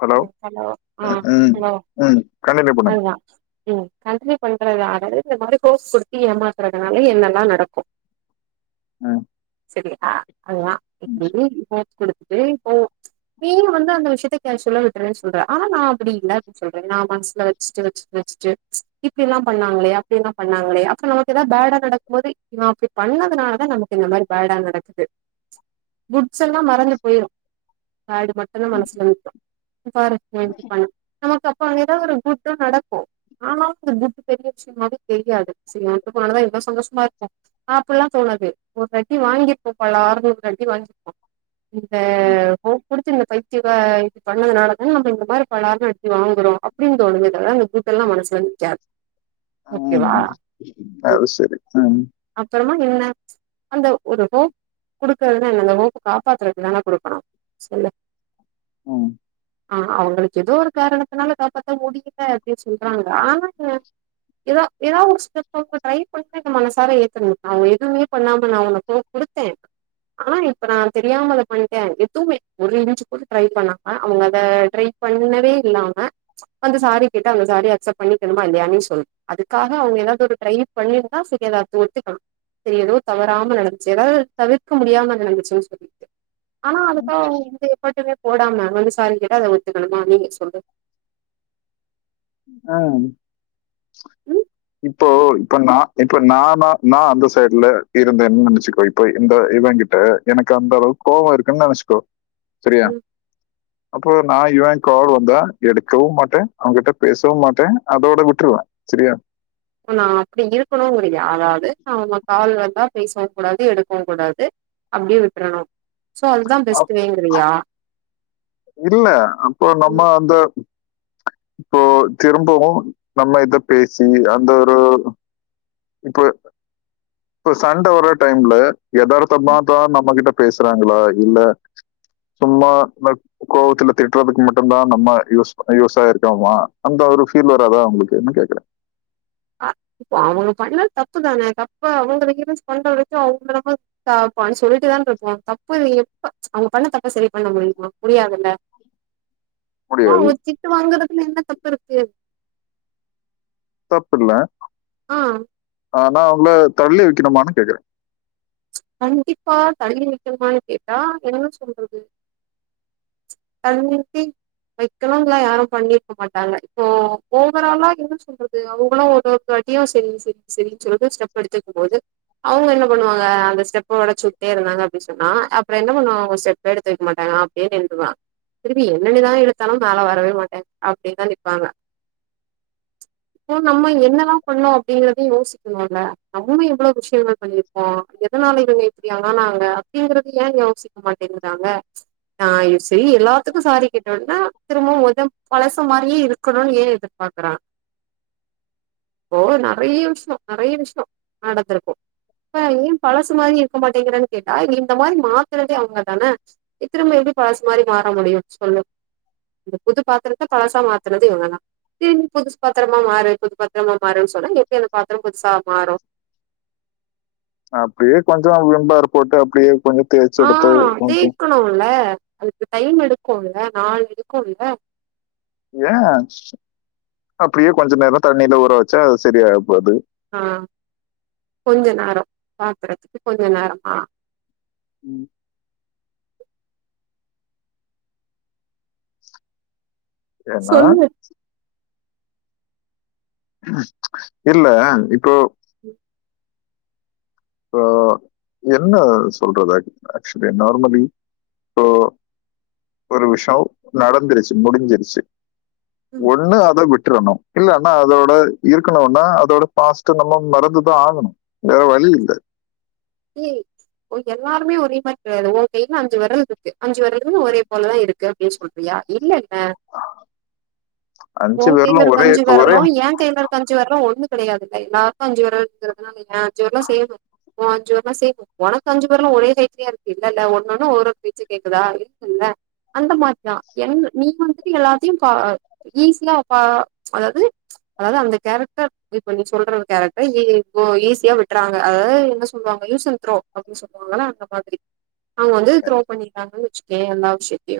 Hello ம் hello continue பண்ணுங்க அதுதா ம் கன்டினியூ பண்றத்த அதாது மாரு கோர்ஸ் குடுத்து ஏமாத்துறதுனால என்னெல்லா நடக்கு மேம் செரி ஆ அதுதா எப்டி எப்டி இப்போ குடுத்துட்டு போவோ நீங்களு வந்து அந்த விஷயத்தை கேஷுவலா விட்டுறேன்னு சொல்ற ஆனா நா அப்டி இல்ல அப்டினு சொல்ற நா மனசு வெச்சுட்டு வெச்சுட்டு வெச்சுட்டு இப் இப்டில்லா அப்டி எல்லா பண்ணாங்களே அப்ப நமக்கு ஏதாது பேடா நடக்கும் போது இவே அப்டி பண்ணதுனால தா நமக் இந்தமாரி பேடா நடக்குது குட்ஸ் எல்லா மறந்து போயிறு பேடு மட்டு்தா மனசுல நிக்கு பாரு இவே இப்டி பண்ணா நமக்கு அப்ப அ ஏதாது ஒரு குட்டா நடக்கு ஆனாலு அந்த குட்டு பெரிய விஷயமாவே தெரியாது செரியா அவே விட்டு போன நாலாதா இவ்ளோ சந்தோஷமா இருக்கோ அப்பெல்லா தோணாது ஒரு அடி வாங்கிப்போ பலர்னு ஒரு அடி வாங்கிப் இந்த ஹோப் குடுத்து இந்த பைத்திய கா இப்டி பண்ணதுனால தா நம்ம இந்த மாரி பலாருன்னு அடி வாங்குறோ அப்டின் தோனுமை தவிர அந்த கூத்தெல்லா மனசுல வந்து நிக்காது ஓகேவா ஆம் அப்றமா என்ன அந்த ஒரு ஹோப் குடுக்றதுனா என்ன அந்த ஹோப் காப்பாத்துறக்கு தானே குடுக்கணு சொல்லு ம் ஆ அவங்களுக்கு ஏதோ ஒரு காரணத்துனால காப்பத்த முடியல அப்டின்னு சொல்றாங்க ஆனா என்ன ஏதா ஏதா ஒன்னு சொல்ல [inaudible] ட்ரை பண்ணிட்டே இருக்கு மனசு கரை ஏத்தனு அவே எதுவுமே பண்ணாம நா ஒனக் கோ குடுத்தே ஆனா இப்ப நா தெரியாம அத பண்டே எதுமே ஒரு இன்ச்சி கூட ட்ரை பண்ணாம அவுங்க அத ட்ரை பண்ணவே இல்லாம வந்து சாரி கேட்டா அந்த சாரி அக்சப்ட் பண்ணிகணுமா இல்லையா நீ சொல் அதுக்காக அவுங்க எதாவது ஒரு ட்ரை பண்ணிருந்தா சுகேலாப் ஒத்துக்கலா சேரி எதோ தவறாம நடந்துச்சு அதாவது தவிர்க்க முடியாம நடந்துச்சுனு சொல்லிட்டு ஆனா அதுக்காக அவுங்க எந்த எஃபட்டுமே போடாம வந்து சாரினு கேட்டா அத ஒத்துக்கணுமா நீனே சொல்லு ஆம் ம் இப்போ இப்ப நா இப்ப நாம நா அந்த சைட்ல இருந்தனு நெனச்சுக்கோ இப்போ இந்த இவ கிட்ட எனக்கு அந்த அளவுக் கோவோ இருக்குனு நெனச்க்கோ சரியா ம் அப்போ நா இவ கால் வந்தா எடுக்கவு மாட்ட அவ கிட்ட பேசவு மாட்ட அதோட விட்ருவ சரியா நா அப்டி இருக்கணுங்கிரியா அதாவது நா அவுங்க கால் வந்தா பேசவு குடாது எடுக்கவு குடாது அப்டே விட்றணு சோ அதுதா பெஸ்ட் அப்- வேங்குறியா இல்ல அப்போ ம் நம்ம அந்த இப்போ திரும்பவு நம்ம இத பேசி அந்த ஒரு இப்ப இப்ப சண்ட வர டைம்ல ம் எதார்த்தமாதா நம்ப கிட்ட பேசறாங்ளா இல்ல சும்மா லவ் கோவத்துல திட்றதுக்கு மட்டுதா நம்ம யூஸ் யூஸ் ஆயிருக்கோமா அந்த ஒரு ஃபீல் வராதா அவுங்களுக்குன்னு கேக்கற அ இப்ப அவங்க பண்ணது தப்பு தானே தப்ப அவங்க ரியலைஸ் பண்ற வரிக்கு அவங்கள நம்ப தாப்பான்னு சொல்லிட்டுதான போன தப்பு எப்ப அவங்க பண்ண தப்ப செரி பண்ண முடியுமா முடியாதுல்ல ஒ முடியாது. ஒரு திட்டு வாங்குறதுல என்ன தப்பு இருக்கு தப்பில்ல ஆ ஆனா அவங்கள தள்ளி வைக்கணுமான்னு கேக்கற கண்டிப்பா தள்ளி வெக்கனுமான்னு கேட்டா என்ன சொல்றது ஆர் யூ திங் வைக்கணும்ல்லா யாரு பண்ணிருக்க மாட்டாங்க இப்போ ஓவராலா என்ன சொல்றது அவுங்களு ஒரு வாட்டியு செரி செரி செரினு சொல்ட்டு ஸ்டெப் எடுத்து வெக்க போது அவுங்க என்ன பண்ணுவாங்க ல அந்த ஸ்டெப்ப ஒடச்சுட்டே இருந்தாங்க அப்டி சொன்னா அப்றோ என்ன பண்ணுவாங்க அவுங்க ஸ்டெப்பே எடுத்து வெக்க மாட்டாங்க அப்டியே நின்றுவா திருப்பி என்னெனுனதா எடுத்தாலு மேல வரவே மாட்ட அப்டின்தா நிப்பாங்க இப்போ நம்ம என்னல்லா பண்ணோ அப்டிங்கறத யோசிக்கணும்ல நம்மளு எவ்ளோ விஷயங்கள் பண்ணிருப் போ எதனால இவங்க இப்படி ஆனாங்க அப்படிங்கறது ஏ யோசிக்க மாட்டேங்கறாங்க நா இ செய் எல்லாத்துக்கு சாரி கேட்டோனா திரும்பவு மொதம் பழச மாரியே இருக்கணும்னு ஏ எதிர் பாக்கறாங் இப்போ நறைய விஷயோ நறைய விஷயோ நடந்துருக்கு இப்ப ஏ பழசு மாரியே இருக்க மாட்டேங்கறன்னு கேட்டா இங்க இந்த மாரி மாத்துறதே அவுங்க தான இத்திரும்ப எப்டி பழசு மாரி மாற முடியு சொல்லு இந்த புது பாத்தரத்த பழசா மாத்துறது இவங்கதா தின் புதுசு பாத்தரமா மாறு புது பாத்தரமா மாறுன்னு சொன்னா எப்டி அந்த பாத்தரோ புதுசா மாறு அப்டே கொஞ்சோ விம் பாரு போட்டு அப்டியே கொஞ்சோ ஆ தேய்க்கணும்ல அதுக்கு டைம் எடுக்கும்ல நாள் எடுக்கும்ல ஏ அப்டியே கொஞ்ச நேரோ தண்ணில ஊற வச்சா அது சரியாவ போது ஆ கொஞ்ச நேரோ பாத்தரதுக்கு கொஞ்ச நேரம் அ ம் ஏனா சொல்லு இல்ல இப்போ ம் சோ என்ன சொல்றது ஆக்சுவலி நார்மலி இப்போ ஒரு விஷவ் நடந்துருச்சு முடிஞ்சிருச்சு ம் ஒண்ணு அத வி ட்ரனு இல்லனா அதோட இருக்கணும்னா அதோட பாஸ்ட்ட நம்ம மறந்துதா ஆகணு வேற வழி இல்ல ஏய் உன்கு எல்லாருமே ஒரே மாரி கிடையாது ஓன் கையில அஞ்சு வெரல் இருக்கு அஞ்சு வெரலுமே ஒரே போலதான் இருக்கு னு சொல்றியா இல்ல அ அஞ்சு ஓன் கய்ல பேர்லும் இருக்க ஒரே அஞ்சு ஒரே வெரலு ஏன் கய்ல இருக் க அஞ்சு வெரலு ஒன்னு கெடையாதுல எல்லார்க்கு அஞ்சு வெரல் இருக்குனு வெய்யே அஞ்சு வெரலும் சேரும் ஓன் அஞ்சு வெர ந செய்ணும் உனக்குஞ்சு வெரலு ஒரே சேப்லயா இருக்கு இல்லல்ல ஒனொன்னு ஒரு ஒரு பேச்ச கேக்குதா இல்ல இல்ல அந்த மாரிதா என் நீ வந்துட்டு எல்லாத்தையு பா ஈஸியா வா அதாவ்து அதாவ்து அந்த கேரக்டர் இப்ப நீ சொல்ற கேரக்டர் ஈஸியா விட்றாங்க அதாவ்து என்ன சொல்வாங்க யூஸ் அன் த்ரோ அப்டின் சொல்வாங்க அந்த மாரி அவங்க வந்து த்ரோ பண்னிட்டாங்கன்னு வச்சுக்கோ தேவல்லா விசயத்தையு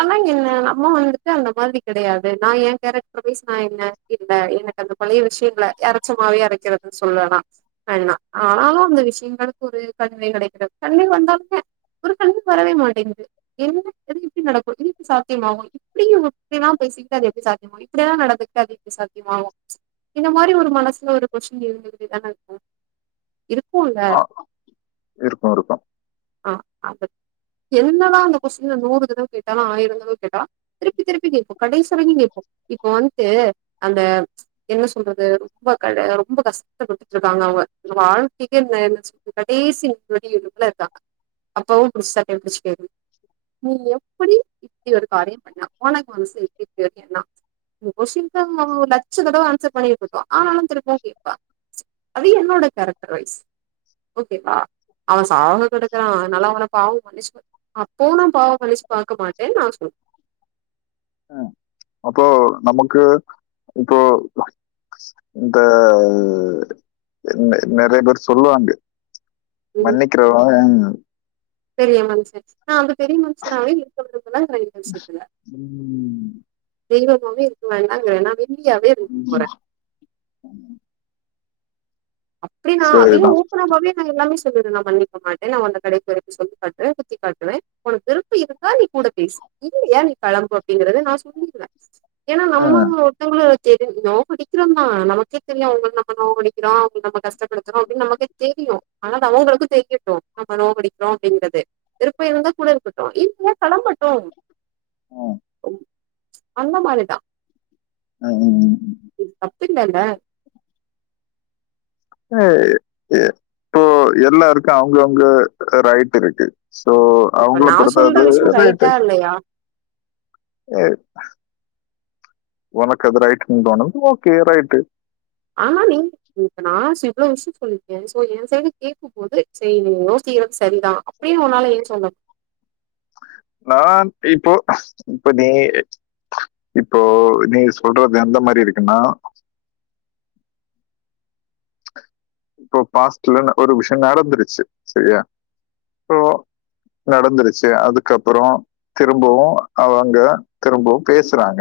ஆனா என்ன நம்ம வந்துட்டு அந்த மாரி கெடையாது நா ஏ கேரக்டர் மீன்ஸ் நா என்ன இல்ல எனக்கு அந்த பழைய விஷயங்கல அறச்ச மாவே அரைக்கறதுன்னு சொல்லனா வேணுண்னா ஆனாலு அந்த விஷய எங்களுக்கு ஒரு கல்வி கெடைக்கிறது கண்வே வந்தாலுங்க ஒரு கல்வி வரவே மாட்டேங்குது என்னது எப்டி நடக்கு இதுக்கு சாத்தியமாகு எப்டி இப்டில்லா பேசிக்கிட்டு அது எப்டி சாத்தியமாகு இப்டியெல்லா நடந்துக்கிட்டா அது எப்டி சாத்தியமாகு இந்த மாரி ஒரு மனசுல ஒரு கொஸின் இருந்துகிட்டுதான இருக்கு இருக்கூல ஆ, வ இருக்கும் இருக்கும் ஆ அ என்னதா அந்த கொஸின நூறு தடவ கேட்டாலு ஆயிர தடவ கேட்டா திருப்பி திருப்பி கேட்போ கடைசிவரைக்கூ கேட்போ இப்ப வந்ட்டு அந்த என்ன சொல்றது ரொம்ப கழ ரொம்ப கஷ்டப்பட்டுட்டு இருக்காங்க அவுங்க வாழ்க்கை என்ன சொ கடைசிடி இப்புல இருக்காங்க அப்பவும் பிடிச்சாட்டைய பிடிச்சு கேட்டு நீ எப்டி இப்டி ஒரு காரியம் பண்ண ஒனக்கு மனசு [unintelligible] என்னா உ கொஷின்கு ஒரு லட்சம் தடவ ஆன்சர் பண்ணிட்டுருக்கோ ஆனாலு திரும்பவு கேப்பா அது என்னோட கேரக்டரரைஸ் ஓகேவா அவன் சாக கெடக்குறான் நல்லா அவன பாவம் மன்னிச் அப்போ நா பாவம் பழிச்சு பாக்க மாட்டேன்னு நான் சொல்லுவேன் ம் அப்போ நமக்கு இப்போ இந்த நறைய பேர் சொல்லுவாங்க சொல்லுவேன் மன்னிக்கிறவ ஓ ன் பெரிய மனுசன் நா அந்த பெரிய மனுசனாவே இருக்க விரும்பலங்ற இந்த விஷயத்துல ம், தெய்வமாவே இருக்க வேண்டாங்ற நா வெள்ளியாவே இருந்துட்டு போற அப்டின்னா அதையு சரிதான் ஓப்பனப்பாவே நா எல்லாமே சொ நா மன்னிக்க மாட்டேன் நான் உன்கிட்ட கடைசிவரைக்கூ சொல்ல மாட்டே குத்தி காட்டுவேன் ஒனக்கு இப்ப இதுக்கா நீ கூட பேசு இல்லியா நீ கெளம்பு அப்படிங்கறத நா சொல்லிடுவ ஏன்னா நம்ம ம், ஒருத்தவங்கள தெரியும நோவ அடிக்கிறோமா நமக்கே தெரியு அவங்கள நம்ம நோவ அடிக்கிறோ அவங்க நம கஷ்டப்படுத்துறோ அப்டின்னு நமக்கு தெரியும் ஆனாலு அவங்களுக்கு தெரியட்டும் நம்ம நோகடிக்கிறோ அப்டிங்கறது விருப்ப இருந்தா கூட இருக்கட்டு இல்லயா கெளம்பட்டு ம், அந்த மாரிதான் அ ம் ம் இது தப்பில்லல [unintelligible] போ எல்லாருக்கு அவங்கவுங்க ரைட் இருக்கு சோ இப்ப அவங்கள நா சொல்ற பொறுத்தது விஷயோ ரைட்டு ரைட்டா இல்லையா ஏ ஒனக்கு அது ரைட்டுனு தோனுது ஓகே ரைட்டு ஆனா நீங் இப்ப நா சோ இவ்ளோ விஷயம் சொல்லிருக்கே சோ என் சைடு கேட்கும் போது செரி நீ யோசிக்கறது சரிதான் அப்டின் ஒன்னால ஏன் சொல்லமுடில நான் இப்போ இப்ப நீ இப்போ நீ சொல்றது எந்த மாரி இருக்குன்னா இப்போ பாஸ்ட்ல ந ஒரு விஷ்யோ நடந்துருச்சு செரியா சோ நடந்துருச்சி அதுக்கப்புறோ திரும்பவு அவுங்க திரும்பவு பேசுறாங்க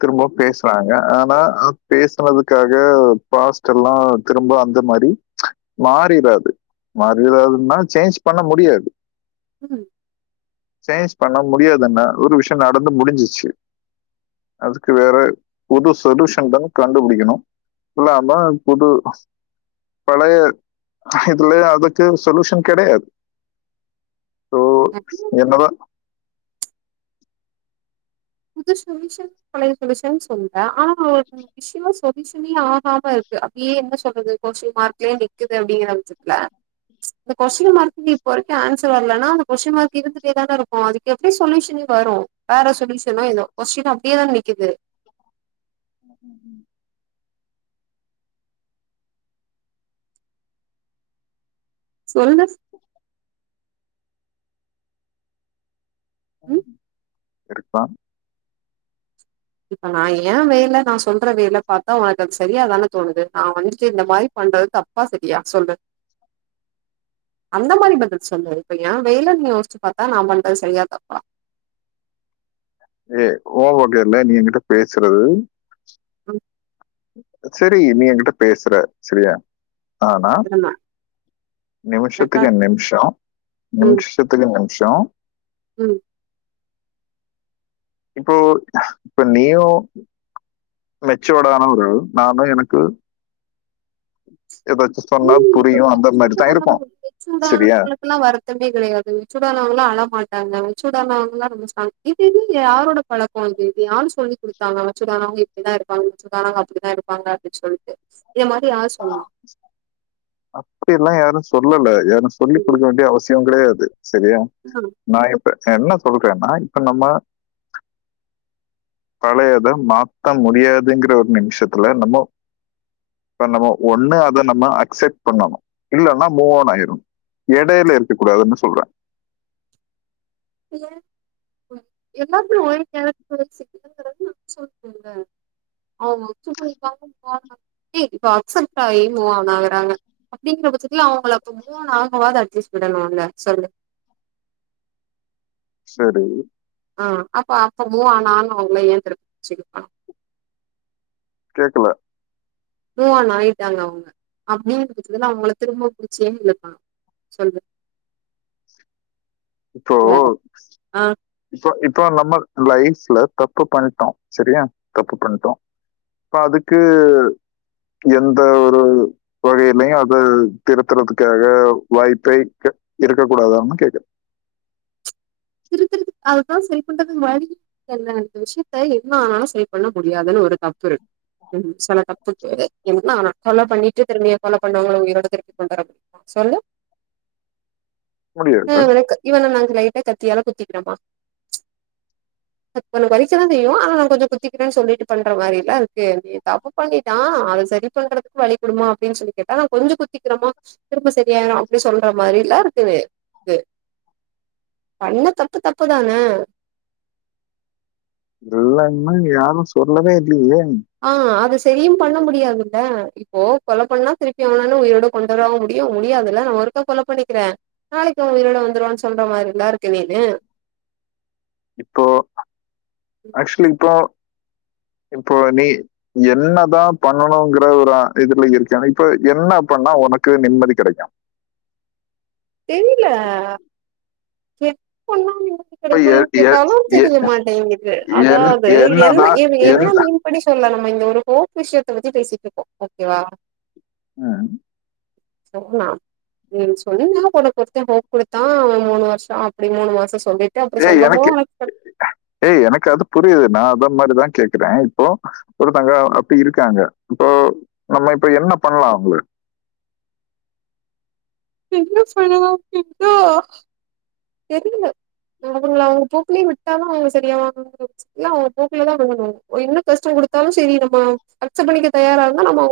திரும்ப பேசுறாங்க ஆனா அத் பேசனதுக்காக பாஸ்ட் எல்லா திரும்ப அந் த மாரி மாறிறாது மாறிறாதுன்னா சேஞ்ச் பண்ண முடியாது ம் சேஞ்ச் பண்ண முடியாதுன்ன ஒரு விஷியோ நடந்து முடிஞ்சிச்சி அதுக்கு வேற புது சொல்யூஷன் தா கண்டுபுடிக்கனு இல்ல ஆமா போட்டு பழைய இதுலய அதுக்கு சொலுஷன் கெடையாது சோ ம். என்னதா புது சொலியூஷன் பழைய சொலியூஷன் சொல்ற ஆனா அவரு விஷ்யமா சொல்யூஷனே ஆகாம இருக்கு அப்டியே என்ன சொல்றது கொஸ்டின் மார்க்லேயே நிக்குது அப்டிங்கற அமச்சி ல இந்த கொஸ்டின் மார்க்குக்கு இப்ப வரைக்கு ஆன்சர் வரலனா அந்த கொஸ்டின் மார்க் இருந்துட்டே தான இருக்கு அதுக் எப்டி சொல்யூஷனே வரு வேற சொல்யூஷனோ ஏதோ கொஸ்டின் அப்டியே தான நிக்கிது [inaudible] சொல்லு ம். ஆமா இருக்லா இப்ப நா ஏ வேல நா சொல்ற வேல பாத்தா உனக்கு அது சரியாதான தோனுது நா வந்துட்டு இந்த மாரி பண்றது தப் பா செரியா சொல்லு அந்த மாரி பதில் சொல்லு இப்ப ஏ வேலன் யோச்சி பாத்தா நா பண்றத் செரியா தப்பா ஏ ஓ வன்டியர்ல நீ எ கிட்ட பேசறது அ செரி நீ எ கிட்ட பேசற செரியா ஆனா திரும்ப நிமிஷத்துக்கு ரெக்கார்ட் நிம்ஷோ ம் நிம்ஷ் துக்கு நிம்ஷோ ம் இப்போ இப்ப நீயு மெச்சியுடானா ஒரு ஆள் நானு எனக்கு எதாச்சி சொன்னா ம் இப்ப புரியு அந்த மாரிதா இருப்போ செரியா பினா வருத்தமே கெடையாது மெச்சுடானாவங்கல்லா அழ மாட்டாங்க மெச்சுடானவங்க எல்லா ரொம்ப ஸ்ட்ராங் இது இது யாரோட பழக்கோ இது இது யாரு. சொல்லி குடுத்தாங்க மெச்சுடானவங்க இப்டிதா இருப்பாங்க மெச்சுடானவங்க அப்டிதா இருப்பாங்க சொல்ட்டு இந்த மாரி யார் சொன்னா அப்டியெல்லா யாரு சொல்லல யாரு சொல்லிக் குடுக்க வேண்டிய அவசியஸ் தியோ கெடையாது சரியா ம் நா இப்ப என்ன சொல்றனா இப்ப நம்ம பழையத மாத்த முடியாதுங்கிற ஒரு நிமிஷத்துல நம்மோ இப்ப நம்ம ஒண்ணு அத நம்ம அக்செட் பண்ணணு இல்லன்னா மூவோன் ஆயிரு எடையில இருக்க கூடாதுன்னு சொல்ற ஏன் எல்லாருமே ஒரு நேரத்து போய் சிக்கதுங்கறது சொல் போவல்ல ஆமா சும்மா ஆக போறாங்க கேக்குதா இப்ப அக்செப்ட் ஆயி மூவான் ஆகறாங்க அப்டிங்கற பச்சத்துல அவுங்கள அப்ப மூவான் ஆக வாது அட்லீஸ் விடனுல்ல சொல்லு சரி ஆ அப்ப அப்ப மூவான் ஆனவங்கள ஏ திருப் செல்லுப்பா கேக்கல மூவான் ஆயிட்டாங்க அவுங்க அப்டின்ற பச்சதுல அவுங்கள திரும்ப புடிச்சியே இல்லப்பா சொல்லு இப்போ இல்ல ஆ இப்போ இப்போ நம்ம லைஃப்ல தப்பு பண்ணிட்டோ செரியா தப்பு பண்ணிட்டோ இப்ப அதுக்கு எந்த ஒரு இப்ப என்னய அதாது திருத்துறத்துக்காக வாய்ப்பே க இருக்க கூடாதான்னு கேக்குற திருத்திருதுக் அதுதா செரி பண்றதுக்கு வழி முன்னாடி நடந்த விஷயத்த என்ன ஆனாலு செரி பண்ண முடியாதுன்னு ஒரு தப்புரு க்குன் சில தப்பு இருக்கு என்னா [unintelligible] கொல்லா பண்ணிட்டு திரும்பி அவ கொல்ல பண்ணவங்கள உயிரோட திருப்பி கொண்டு வரது சொல்லு முடியாது. [unintelligible] இவன நா லைட்டா க த்தியால குத்திக்கிறம்பா உனக் வலிக்கதா செய்யு ஆனா நா கொஞ்சோ குத்திக்கிறேன் சொல்லிட்டு பண்ற மாரி இல்ல அதுக்கு நீ தப்பு பண்ணிட்டா அது செரி பண்றதுக்கு வழி குடுமா அப்டின் சொல்லி கேட்டா நா கொஞ்சு குத்திக்கிறமா திரும்ப செரியாயிரு அப்டி சொல்ற மாரில்லருக்குது பண்ண தப்பு தப்புதான இல்லன்னு இங்க யாரு சொல்லவே இல்லியே ஆ அது செரியு பண்ண முடியாதுல்ல இப்போ கொல பண்ணா திருப்பி எவனான்னு உயிரோட கொண்டரவா முடியு முடியாதுல்ல ஒருக்கா கொலப் பண்ணிக்கிறே நாளைக்கு அவ உயிரோட வந்துருவான் சொல்ற மாரில்லருக்கு நீனு இப்போ ஆக்ஷ்வலி இப்போ இப்போ நீ என்னதா பண்ணணுங்கிற ஒரு அ இதுல இருக்கேனு இப்ப என்ன பண்ணா உனக்கு நிம்மதி கெடைக்கு தெரில செக் பண்ணா என்ன இப்ப எ கெடைக்கனு எ கேட்டாலு எ தெரிய மாட்டேங்கிது என் அதாவது என்ன என்னதான் ஏமி என்ன என் மீன் எப்படி சொல்ல நம்ம இந்த ஒரு ஹோப் விஷ்யத்த பத்தி பேசிட்ருக்கோ ஓகேவா ம் [unintelligible] நீங் சொல்லுங்க [unintelligible] பொறுத்த ஹோப் கொடுத்தா அவ மூணு வர்ஷோ அப்படின்னு மூணு மாசோ சொல்லிட் ஏய் எனக்கு ஏய் எனக் அது புரியுது நா அத மாரிதா கேக்குறே இப்போ ஒருத்தாங்க அப்டி இருக்காங்க இப்போ நம்ம இப்ப என்ன பண்லா அவ்ங்கள என்ன பண்ணுவோம் எதோ தெரியில ம் அவுங்கள அவுங்க போக்குலே விட்டாலு செரியாவாங்களானு தெரில இல்ல அவுங்க போக்குலதா விடணு அவுங் என்ன கஷ்ட குடுத்தாலு செரி நம்ம அக்ஸப் பண்ணிக்க தயாராந்த நம்மோ